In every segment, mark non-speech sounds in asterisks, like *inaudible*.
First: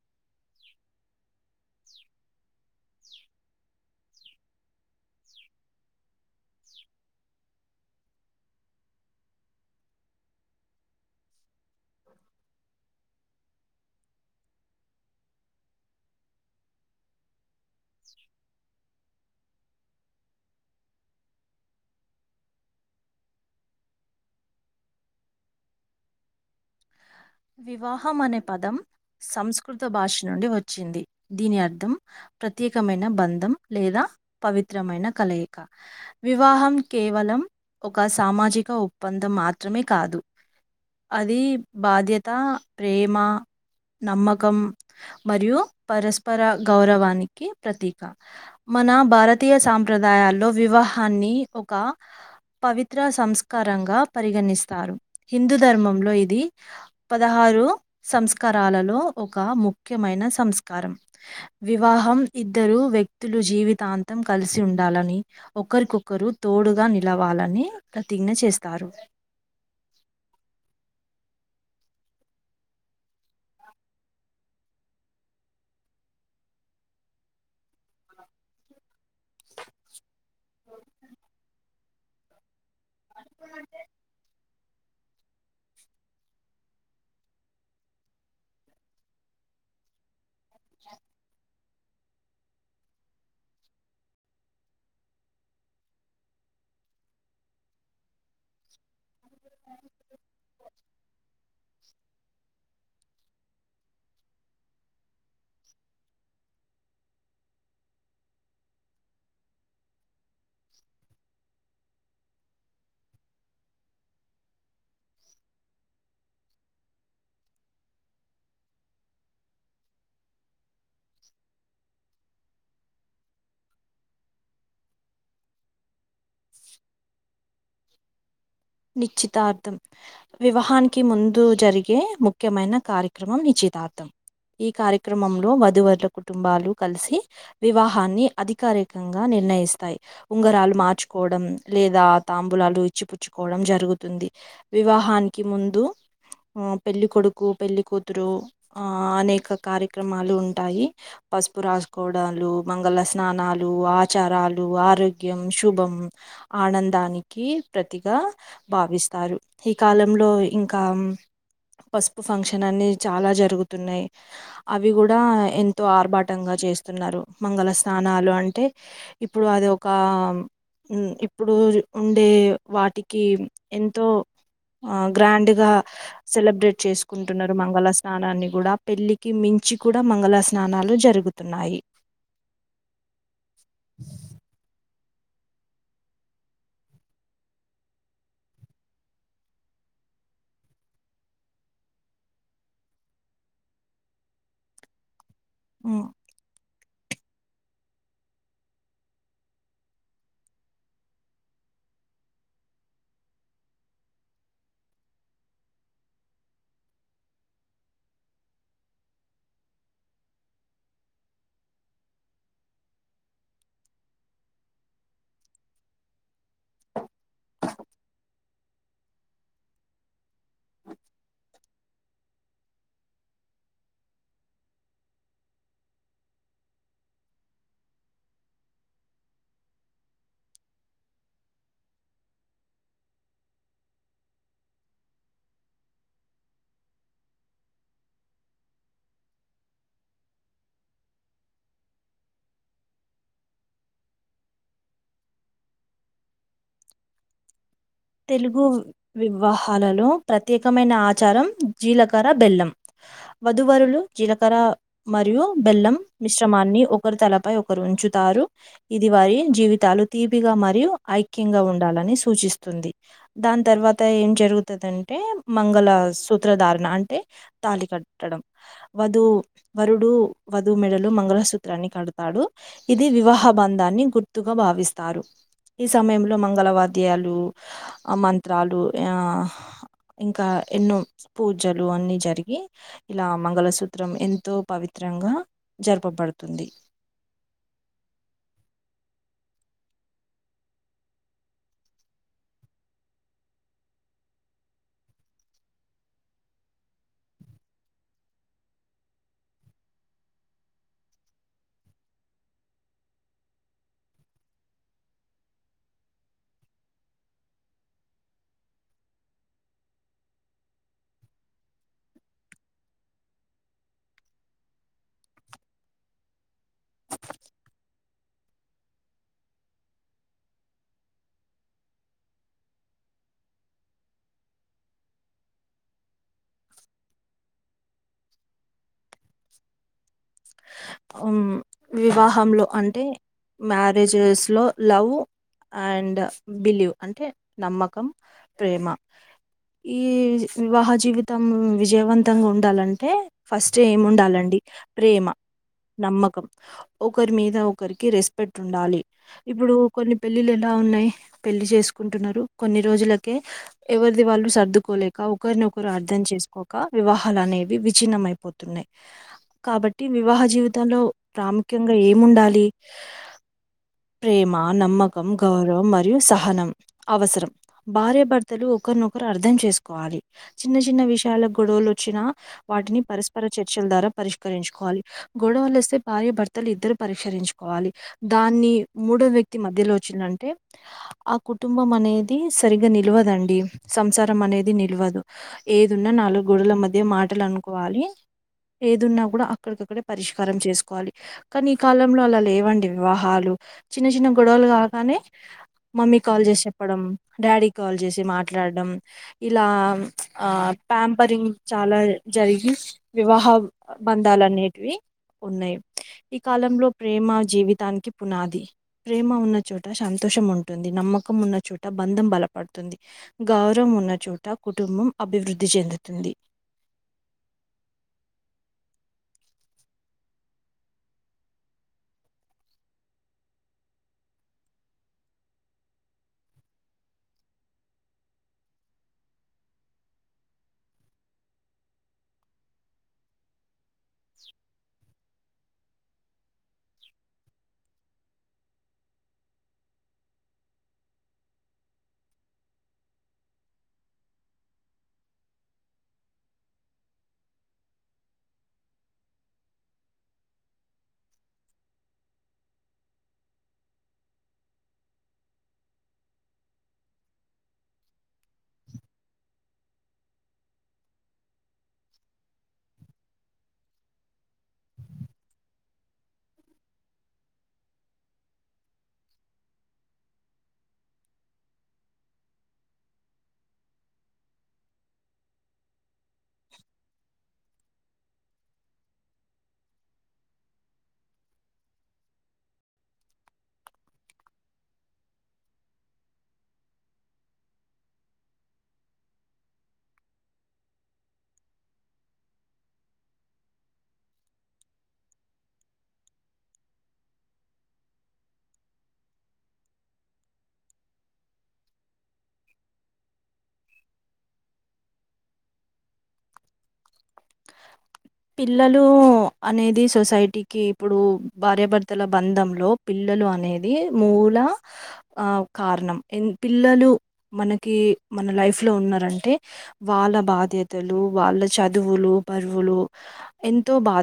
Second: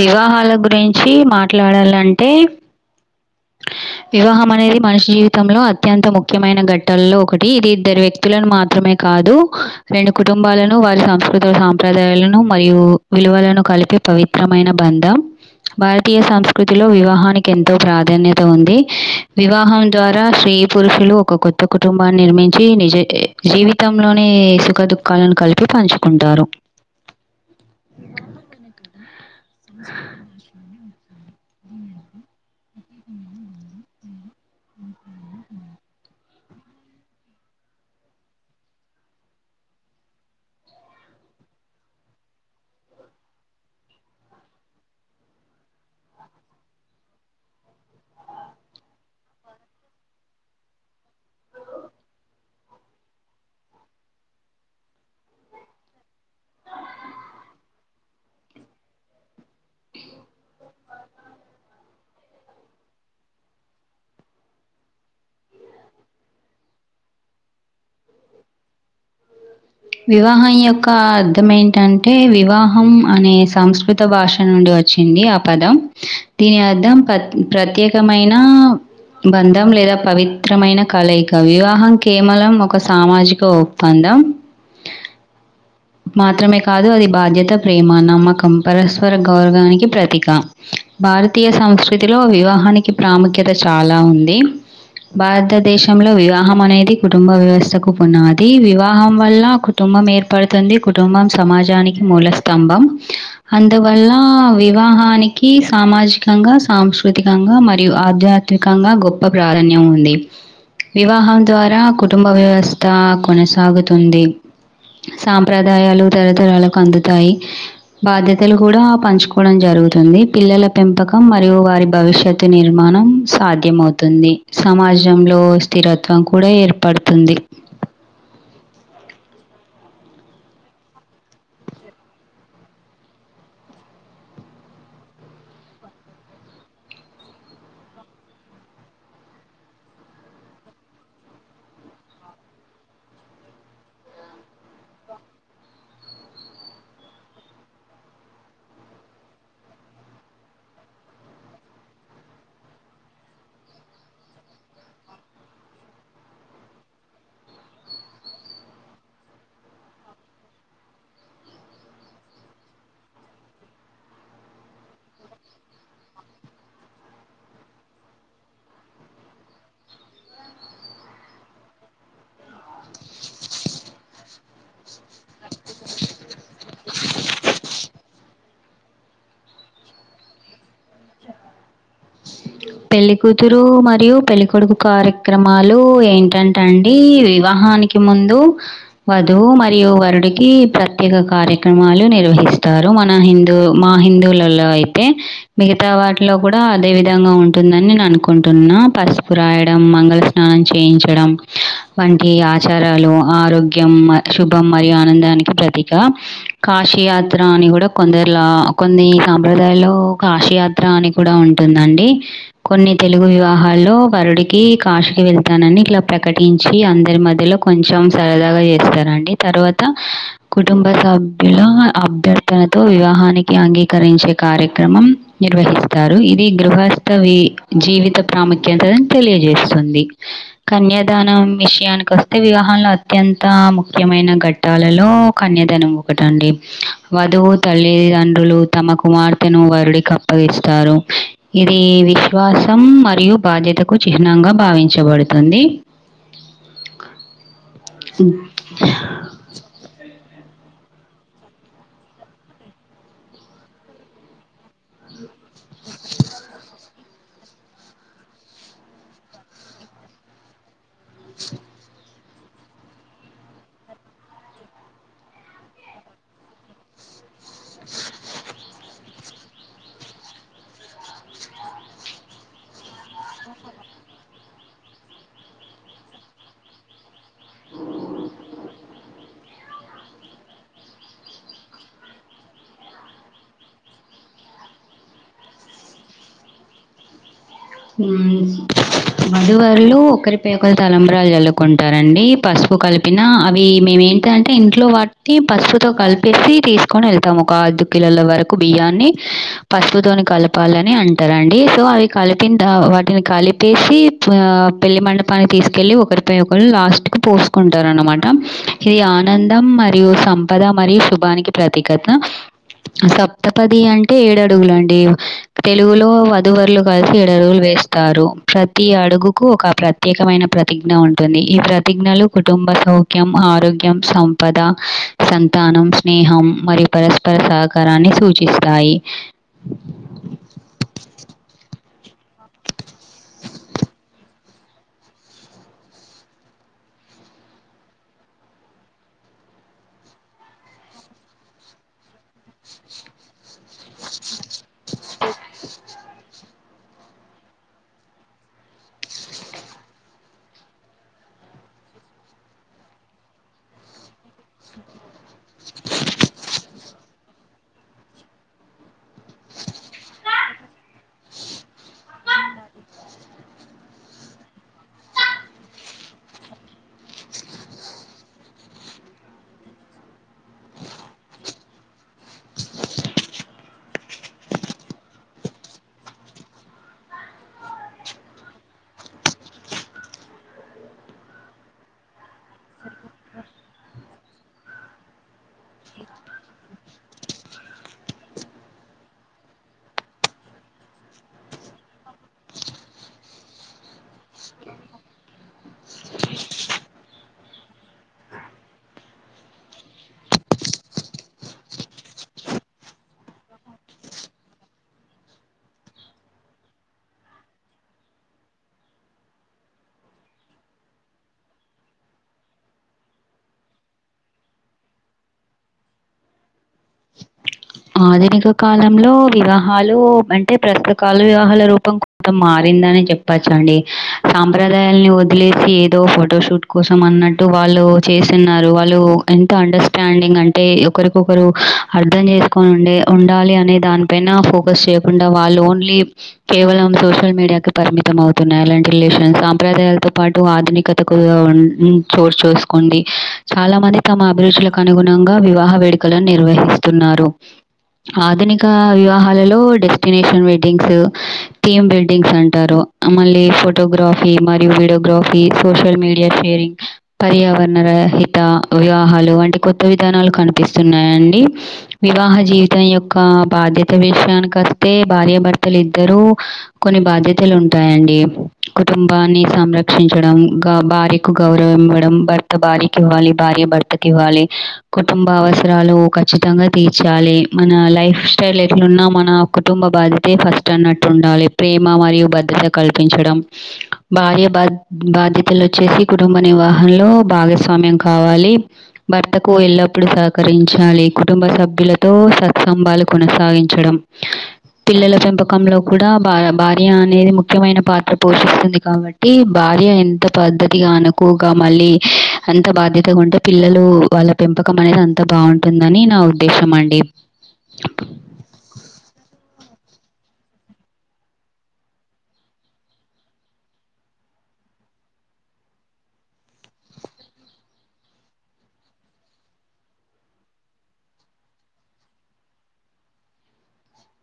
వివాహాల గురించి మాట్లాడాలంటే వివాహం అనేది మనిషి జీవితంలో అత్యంత ముఖ్యమైన ఘట్టాల్లో ఒకటి ఇది ఇద్దరు వ్యక్తులను మాత్రమే కాదు రెండు కుటుంబాలను వారి సంస్కృత సాంప్రదాయాలను మరియు విలువలను కలిపే పవిత్రమైన బంధం భారతీయ సంస్కృతిలో వివాహానికి ఎంతో ప్రాధా ధాన్యత ఉంది వివాహం ద్వారా స్త్రీ, పురుషులు ఒక కొత్త కుటుంబాన్ని నిర్మించి నిజ జీవితంలోనే సుఖ దుఃఖాలను కలిపి పంచుకుంటారు వివాహం అనే పదం సంస్కృత భాష నుండి వచ్చింది దీని అర్థం ప్రత్యేకమైన బంధం లేదా పవిత్రమైన కలయిక వివాహం కేవలం ఒక సామాజిక ఒప్పందం మాత్రమే కాదు అది బాధ్యత ప్రేమ నమ్మకం మరియు పరస్పర గౌరవానికి ప్రతీక మన భారతీయ సాంప్రదాయాల్లో వివాహాన్ని ఒక పవిత్ర సంస్కారంగా పరిగణిస్తారు హిందూ ధర్మంలో ఇది పదహారు సంస్కారాలలో ఒక ముఖ్యమైన సంస్కారం వివాహ ఇద్దరు వ్యక్తులు జీవితాంతం కలిసి ఉండాలని ఒకరికొకరు తోడుగా నిల్ లవాలని ప్రతిజ్ఞ చేస్తారు వివాహం యొక్క అర్థం ఏంటంటే వివాహం అనే సంస్కృత భాష నుం వచ్చింది ఆ పదం దీని అర్థం ప్ ప్రత్యేకమైన బంధం లేదా పవిత్రమైన కలయిక వివాహం కేమలం ఒక్ ఒక సామాజిక ఒప్పందం మాత్రమే కాదు అది బాధ్యత ప్రేమ, నమ్మకం, పరస్పర గౌరవానికి ప్రతీక భారతీయ సంస్కృతిలో వివాహానికి ప్రాముఖ్యత చాలా ఉంది భారతదేశంలో వివాహం అనేది కుటుంబ వ్యవస్థకు పునాది వివాహ వల్ల కుటుంబం ఏర్పడుతుంది కుటుంబం సమాజానికి మూల స్తంభం అందువల్ల వివాహానికి సామాజికంగా, సాంస్కృతికంగా మరియు ఆధ్యాత్మిక సాత్వికంగా గొప్ప ప్రాధాన్యం ఉంది. వివాహం ద్వారా కుటుంబ వ్యవస్థ కొనసాగుతుంది. సాంప్రదాయాలు తరతరాలకు అందుతాయి. బాధ్యతలు కూడా పంచుకోవడం జరుగుతాయి. పిల్లల పెంపకం మరియు వారి భవిష్యత్తు నిర్మాణం సాధ్యమవుతుంది. సమాజంలో స్థిరత్వం కూడా ఏర్పడుతుంది. నిశ్చితార్థం వివాహానికి ముందు జరిగే ముఖ్యమైన కార్యక్రమం. నిశ్చితార్థం ఈ కార్యక్రమంలో వధువరుల కుటుంబాలు కలిసి వివాహాన్ని అధికారికంగా నిర్ణయిస్తాయి. ఉంగరాలు మార్చుకోవడం లేదా తాంబులాలు ఇచ్చి పుచ్చు కోవడం జరుగుతుంది. వివాహానికి ముందు ఆ పెళ్లి కొొడుకు పెళ్లికతురు అనేక కార్యక్రమాలు ఉంటాయి. పసుపు రాసుకోవడాలు, మంగళ స్నానాలు ఆచారాలు, ఆరోగ్యం, శుభం. ఆనందానికి ప్రతి కగా భావిస్తారు. ఈ కాలంలో ఇంకా పసుపు ఫంక్షన్ అన్ని చాలా జరుగుతున్నాయి. అవి కూడా ఎంతో ఆర్భాటంగా చేస్తున్నారు. మంగళ స్నానాలు అంటే ఇప్పుడు అది ఒక ఇప్పుడు ఉండే వాటికి ఎంతో ఆ గ్రాండ్గా సెలబ్రేట్ చేసుకుంటున్నారు. మంగళ స్నానాన్ని కూడా పెళ్ళికి మించి నుంచి కూడా మంగళ స్నానాలు జరుగుతున్నాయి. పెళ్లికతురు మరియు పెళ్లికొడుకు కార్య క్రమాలు ఏంటంటేండి, వివాహానికి ముందు వధువు మరియు వరుడు ప్రత్యేక కార్యక్రమాలు నిర్వహిస్తారు. మన హిందువులలో అయితే మిగతా ఉమ్. వాటిలో కూడా అదే విధంగా ఉంటుంది. ఉంటుందని నేను అనుకుంటున్నా, పసుపు రాయడం, మంగళ స్నానం చేయించడం. వంటి ఆచారాలు ఆరోగ్యం, శుభం మరియు ఆనందానికి ప్రతీక గా కాశయాత్ర అని కూడా కొందరి లో కొన్ని సాంప్రదాయాల్లో కాశయాత్ర అని కూడా ఉంటుందండి. అండి కొన్ని తెలుగు వివాహాల్లో వరుడికి కాశీ కి వెళ్తానని ఇట్లా ప్రకటించి, అందరి మధ్యలో కొంచెం సరదాగా చేస్తారండి. తర్వాత కుటుంబ సభ్యులు అభ్యర్థనతో వివాహానికి అంగీకరించే కార్యక్రమం నిర్వహిస్తారు. ఇది గృహ గృహస్థవి. జీవిత ప్రాముఖ్యతని తెలియజేస్తుంది. కన్యాదానం విషయానికి వస్తే వివాహము లో అత్యంత ముఖ్యమైన ఘట్టాలలో కన్యాదానం ఒకటండి. వధువు తల్లిదండ్రులు తమ కుమార్తెను వరుడికి అప్పగిస్తారు. ఇది విశ్వాసం మరియు బాధ్యతకు చిహ్నంగా భావించబడుతుంది. ఇంకా తెలుగు వివాహాలలో ప్రత్యేకమైన ఆచారం జీలకర్ర బెల్లం. వధువరులు జీలకర్ర మరియు బెల్లం మిశ్రమాన్ని ఒకరి తలపై ఒకరు ఉంచుతారు. ఇది వారి జీవితాలు తీపిగా మరియు ఐక్యంగా ఉండాలని సూచిస్తుంది. దాని తర్వాత ఏం జరుగుతుందింటే మంగళ సూత్రధారణ. అంటే తాళి కట్టడం వధువు వరుడు వధువు మెడలో మంగళసూత్రాన్ని కడతాడు. ఇది వివాహ బంధాన్ని గుర్తు. గ భావిస్తారు ఈ సమయంలో మంగళవాద్యాలు *inaudible* అ మంత్రాలు ఆ ఇంకా ఎన్నో పూజలు అన్ని జరిగి ఇలా మంగళసూత్రం ఎంతో పవిత్రంగా జరపబడుతుంది. *inaudible* ఉ వదువర్లు ఒకరి పే ఒకరు తలంబరాలు జల్లుకుంటారండి పసుపు పసు కలిపిన అవి మేము ఏంటింటే ఇంట్లో బట్టి పసుపుతో కలిపేసి తీసుకొని వెళ్తాము. ఒక ఐదు కిలోల వరకు బియ్యాన్ని పసుపుతోని కలపాలని అంటారండి సో అవి కలిపి కింద వాటిని కలిపేసి ఆ పెళ్లి మండపానికి తీసుకెళ్ళలి ఒకరిపై ఒకరు లాస్ట్కు పో చూసుకుంటార అనమాట ఇది ఆనందం మరియు సంపద మరియు శుభానికి ప్రతీకత. సప్తపది అంటే ఏడు అడుగులు అండి. తెలుగులో వధువరులు కలిసి ఏ ఎడడుగులు వేస్తారు ప్రతి అడుగుకు ఒక ప్రత్యేకమైన ప్రతిజ్ఞ ఉంటుంది ఈ ప్రతిజ్ఞలు కుటుంబ సౌక్యం ఆరోగ్యం సంపద సంతానం స్నేహం మరియు పరస్పర సహకారాన్ని సూచిస్తాయి ఉమ్, వివాహంలో అంటే మ్యారేజెస్ లో లవ్ అండ్ బిలీవ్ అంటే నమ్మకం, ప్రేమ. ఈ వివాహ జీవితం విజయవంతంగా ఉండాలంటే ఫస్ట్ ఏమి ఉండాలండి ప్రేమ, నమ్మకం *inaudible* ఒకరి మీద ఒకరికి రెస్పెక్ట్ ఉండాలి. ఇప్పుడు కొన్ని పెళ్ళిలు ఎలా ఉన్నాయి పెళ్లి చేసుకు కుంటున్నారు కొన్ని రోజులకే ఎవరిది వాళ్ళు సర్దుకోలే ఒకరినొకరు అర్థం చేసుకోక వివాహ హలనేవి విచిన్నమయిపోతున్నాయి కాబట్టి వివాహ జీవితంలో ప్రాముఖ్యంగా ఏముండాలి ప్రేమ నమ్మకం గౌరవం మరియు సహనం అవసరం భార్యభర్తలు ఒకరినొకరు అర్థం చేసుకోవాలి చిన్న చిన్న విషయాల గొడవలు వచ్చినా వాటిని పరస్పర చర్చ చర్చల్ ద్వార పరిష్కరించుకోవాలి గొడవలు వస్తే భార్యభర్తలు ఇద్దరు పరిష్కారించుకోవాలి దాన్ని మూడో వ్యక్తి మధ్యలో చ్చిందంటే ఆ కుటుంబం అనేది సరిగా నిల్వదండి సంసారం అనేది నిల్వ వదు ఏదున్నా నాలుగు గోడల మధ్య మాటలు అనుకోవాలి ఏదున్నా కూడా అక్కడికక్కడే పరిష్కారం చేసుకోవాలి. కానీ ఈ కాలంలో అలా లేవండి వివాహాలు చిన్న చిన్న గొడవలు. ల్ కాగానే మమ్మీ కాల్ చేసి చెప్పడం డాడీ కాల్ చేసి మాట్లాడడం ఇలా ఆ ఆ ప్యాంపరింగ్ చాలా జరిగి వివాహ బంధాలు అనేటివి ఉన్నాయి ఈ కాలంలో ప్రేమ జీవితానికి పునాది ప్రేమ ఉన్న చోట శాంత ర్షం ఉంటుంది నమ్మకం ఉన్న చోట బంధం బలపడుతుంది గౌరవం ఉన్న చోట కుటుంబం అభివృద్ధి చెందుతుంది *inaudible* ఆధునిక కాలంలో వివాహాలు అంటే ప్రస్తుకలు వివాహాల రూపం కొంతం మారింది. ఉందాని చెప్పచ్చండి సాంప్రదాయాలన్ని వదిలేసి ఏదో ఫోటోషూట్ కోసం అన్నట్టు వాళ్ళు ళ్ళు చేసిన్నారు వాళ్ళు ఎంత అండర్స్టాండింగ్ అంటే ఒకరికి ఒకరు అర్ధంచే ఉండే ఉండాలి అనే దాని పైన ఫోకస్ చేయకుండా వాళ్ళు ఓన్లీ కేవలం సోషల్ మీడియాకె పరిమిత అవుతున్నర్లెండి రిలేషన్ సాంప్రదాలయలతో పాటు ఆధునికతకు చోటుచసుకుంది చాలా మంది తమ అభిరుచులకు అనుగుణంగా గా వివాహ వేడుకలను నిర్వహిస్తున్నారు ఆధునిక వివాహాలలో డెస్టినేషన్ వెడ్డింగ్స్ థీమ్ బిల్డింగ్స్ అంటారు మళ్ళీ ఫోటోగ్రాఫీ మరియు వీడియోగ్రఫీ సోషల్ మీడియా ఎరి పర్యావరణ రహిత వివాహాలు వంటి కొత్త విధానాలు కనిపిస్తున్నాయండి వివాహ జీవితం యొక్క బాధ్యత విషయానికి వస్తే భార్యభర్తలు ఇద్దరు కొన్ని బాధ్యతలు ఉంటాయండి కుటుంబాన్ని సంరక్షించడం గౌ భార్యకు గౌరవం ఇవ్వ డం భర్త భార్యకి ఇవ్వాలి భార్య భర్తకి ఇవ్వాలి కుటుంబ అవసరాలు ఖచ్చితంగా తీర్చాలి మన లైఫ్ స్టైల్ ఎట్లున్నా మన కుటుంబ బాధ్యత ఫస్ట్ అన్నట్టు ఉండాలి ప్రే మ మరియు భద్రత కల్పించడం భార్య బా బాధ్యతలు వచ్చేసి కుటుంబ నివాహ సంలో భాగస్వామ్యం కావాలి భర్తకు ఎల్లప్పుడూ సహకరించాలి కుటుంబ సభ్య భ్యులతో సత్సంభాలు కొనసాగించడం పిల్లల పెంపకంలో కూడా భ భార్య అనేది ముఖ్యమైన పాత్ర పోషిస్తుంది కాబట్టి భార ర్య ఎంత పద్ధతిగా అనుకోగా మళ్ళీ అంత బాధ్యతగా ఉంటే పిల్లలు వాళ్ళ పెంపకం మనేది అంతా బాగుంటుందని నా ఉద్దేశం అండి పిల్లలు అనేది సొసైటీకి ఇప్పుడు భార్యభర్తల బంధంలో పిల్లలు ిలలు అనేది మూల ఆ కారణం పిల్లలు మనకి మన లైఫ్లో ఉన్నారంటే వాళ్ళ బాధ్యతలు వాళ్ళ చదువులు బరువులు ఎంతో బా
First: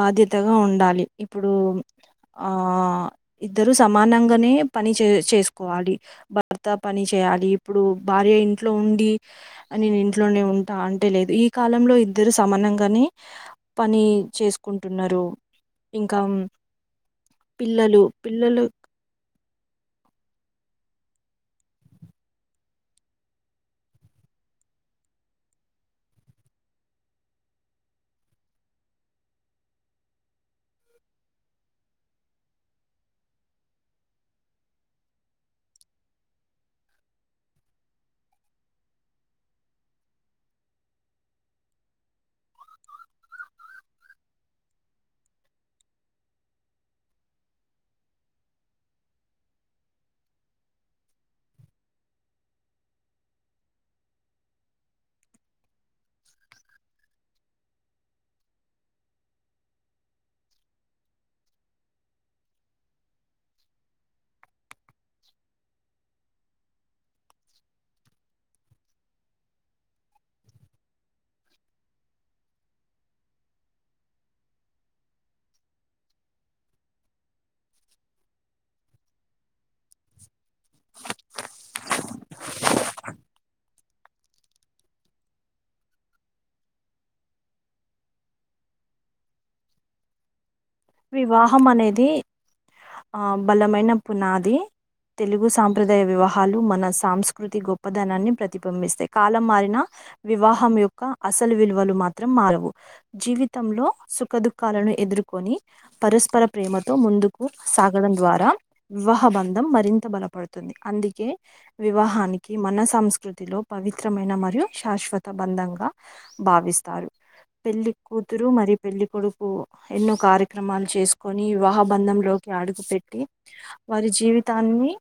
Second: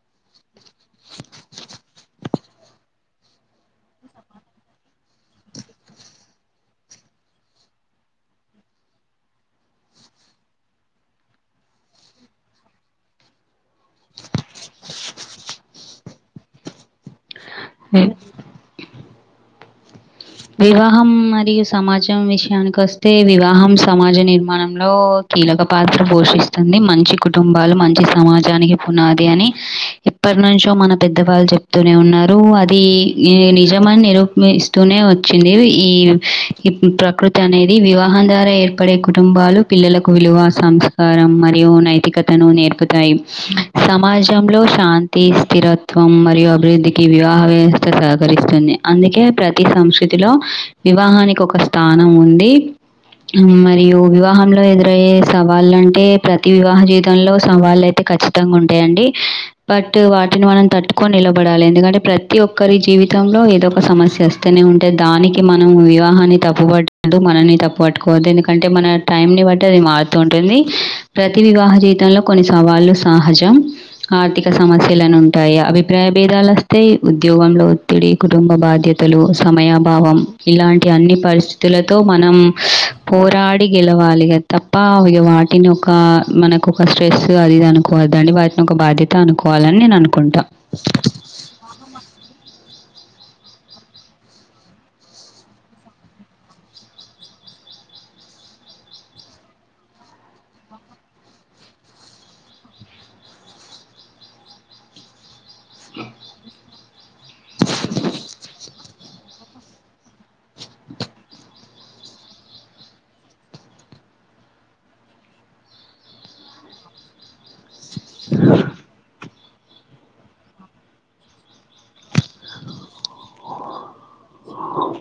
బాధ్యతగా ఉండాలి ఇప్పుడు ఆ ఇద్దరు సమానంగానే పని చే చేసుకోవాలి భర్త పని చే చేయాలి ఇప్పుడు భార్య ఇంట్లో ఉండి నేను ఇంట్లోనే ఉంటా అంటే లేదు ఈ కాలంలో ఇద్దరు ఇద్దరు సమానంగానే పని చేసుకుంటున్నారు ఇంకా పిల్లలు పిల్లలు వివాహం మరియు సమాజం విషయానికస్తే వివాహం సమాజ నిర్మాణంలో కీలక పాత్ర పోషిస్తుంది మంచి కుటుంబాలు మంచి సమాజానికి పునాది అని ఎప్పటి నుంచో మన పెద్దవాళ్ళు చెప్తూనే ఉన్నారు అది నీ నిజమని నిరూపిస్తూనే ింది ఈ ప్రకృతి అనేది వివాహం ద్వారా ఏర్పడే కుటుంబాలు పిల్లలకు వి విలువ సంస్కారం మరియు నైతికతను నేర్పుతాయి సమాజంలో శాంతి స్థిరత్వం మరియు అభివృద్ధికి వివాహ వ్యవస్థ సహకరిస్తుంది అందుకే ప్రతి సంస్కృతి లో వివాహానికి ఒక స్థానం ఉంది మరియు వివాహంలో ఎదురయ్యే సవాళ్ళ అంటే ప్రతి వివాహ జీవితంలో సవాళ్ళు అయితే ఖచ్చితంగా ఉంటాయండి బట్ వాటిని మనం తట్టుకొని నిలబడాలి ఎందుకంటే ప్రతి ఒక్కరి జీవి తంలో ఏదో ఒక సమస్య వస్తేనే ఉంట్ అంటే దానికి మనం వివాహాన్ని తప్పుబట్టదు మనల్ని తప్పు పట్టుకోవద్దు ఎందుకంటే మన టైం ని బట్టి మారుతూ ఉంటుంది ప్రతి వివాహ జీవితంలో కొన్ని సవాళ్ళు సహజం ఆర్థిక సమస్య శిలలను ఉంటాయి అభిప్రాయ భేదాలు వస్తేయి ఉద్యోగంలో ఒత్తిడి కుటుంబ బాధ్యతలు సమయాభావం ఇలాంటి అన్ని పరిస్థితులతో మనం పోరాడి గెలవాలి ఇగ తప్ప ఇగ వాటిని ఒక మనకు ఒక స్ట్రెస్ అది ఇది అనుకో దండి వాటిని ఒక బాధ్యత అనుకోవాలని నేను అనుకుంటా వివాహం అనేది ఆ బలమైన పునాది తెలుగు సాంప్రదాయ వివాహాలు మన సాంస్కృతి గొప్పదనాన్ని ప్రతిబిబిస్తాయి కాలం మారిన వివాహం యొక్క అసలు విలువలు మాత్రం మారవు జీవితంలో సుఖ దుఃఖాలను ఎదుర్కొని పరస్పర ప్రేమతో ముందుకు సాగడం ద్వారా వివాహ బంధం మరింత బలపడుతుంది అందుకే వివాహానికి మన సంస్కృతిలో పవి విత్రమైన మరియు శాశ్వత బంధంగా భావిస్తారు పెళ్లి కూతురు మరి పెళ్లి కొడుకు ఎన్నో కార్య క్రమాలు చేసుకొని వివాహ బంధంలోకి అడుగుపెట్టి వారి జీవితాన్ని తాన్ని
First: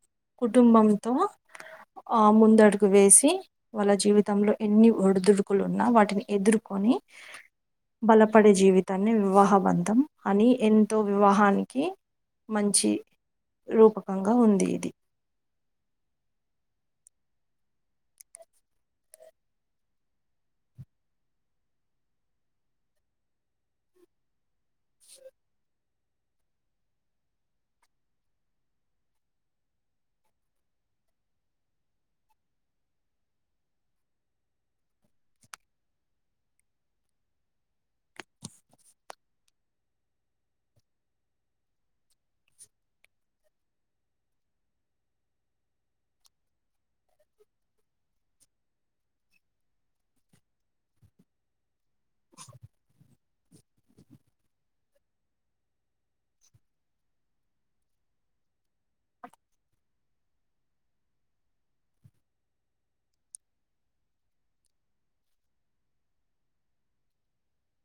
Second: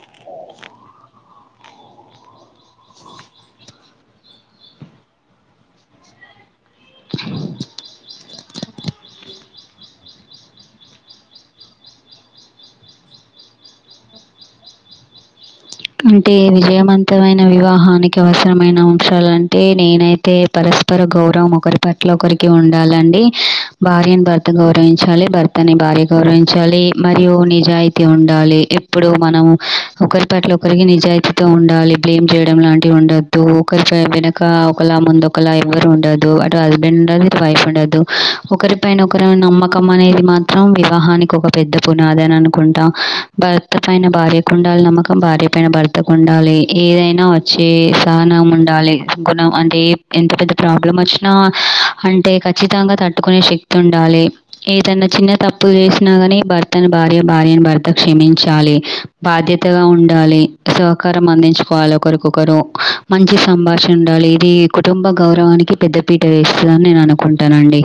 కుటుంబంతో *inaudible* ఆ ముందడుగు వేసి వాళ్ళ జీవితంలో ఎన్ని ఒడుదుడుకులు ఉన్నా వాటిని ఎదుర్కొని *unintelligible* బలపడే జీవితాన్ని వివాహబంధం అని ఎంతో వివాహానికి మంచి రూపకంగా ఉంది ఇది అంటే విజయవంతమైన వివాహానికి అవసరమైన అంశాలంటే నేనైతే పరస్పర పరస్పర గౌరవం ఒకరి పట్ల ఒకరికి ఉండాలండి భార్యను భర్త గౌరవించాలి భర్తని భార్య గౌరవించాలి మరియు నిజాయితీ ఉండాలి ఎప్పుడు మనము ఒకరి పట్ల ఒకరు ఒకరికి నిజాయితీతో ఉండాలి బ్లేమ్ చేయడం లాంటివి ఉండద్దు ఒకరి వెనక ఒకలా ముందు ఒకలా ఎవరు ఉండదు అటు హస్బెండ్ ఉండదు ఇటు వైఫ్ ఉండదు ఒకరి పైన ఒకరు నమ్మకం అనేది మాత్రం వివాహానికి ఒక పెద్ద పునాది అని అనుకుంటాం భర్త పైన భార్యకు ఉండాలి నమ్మకం భార్య పైన భర్తకు ఉండాలి ఏదైనా వచ్చే సహనం ఉండాలి గుణం అంటే ఎంత పెద్ద ప్రాబ్లం వచ్చిన అంటే ఖచ్చితంగా తట్టుకునే తట్టుకునే శక్తి ఉండాలి ఏదన్నా చిన్న తప్పు చేసినా కాని భర్తను భార్య భార్యని భర్త క్షమించాలి క్షమించాలి బాధ్యతగా ఉండాలి సహకారం అందించుకోవాలి ఒకరికొకరు మంచి సంభాషణ ఉండాలి ఇది కుటుంబ గౌరవం మనకి పెద్ద పీట వేస్తుందని నేను అనుకుంటానండి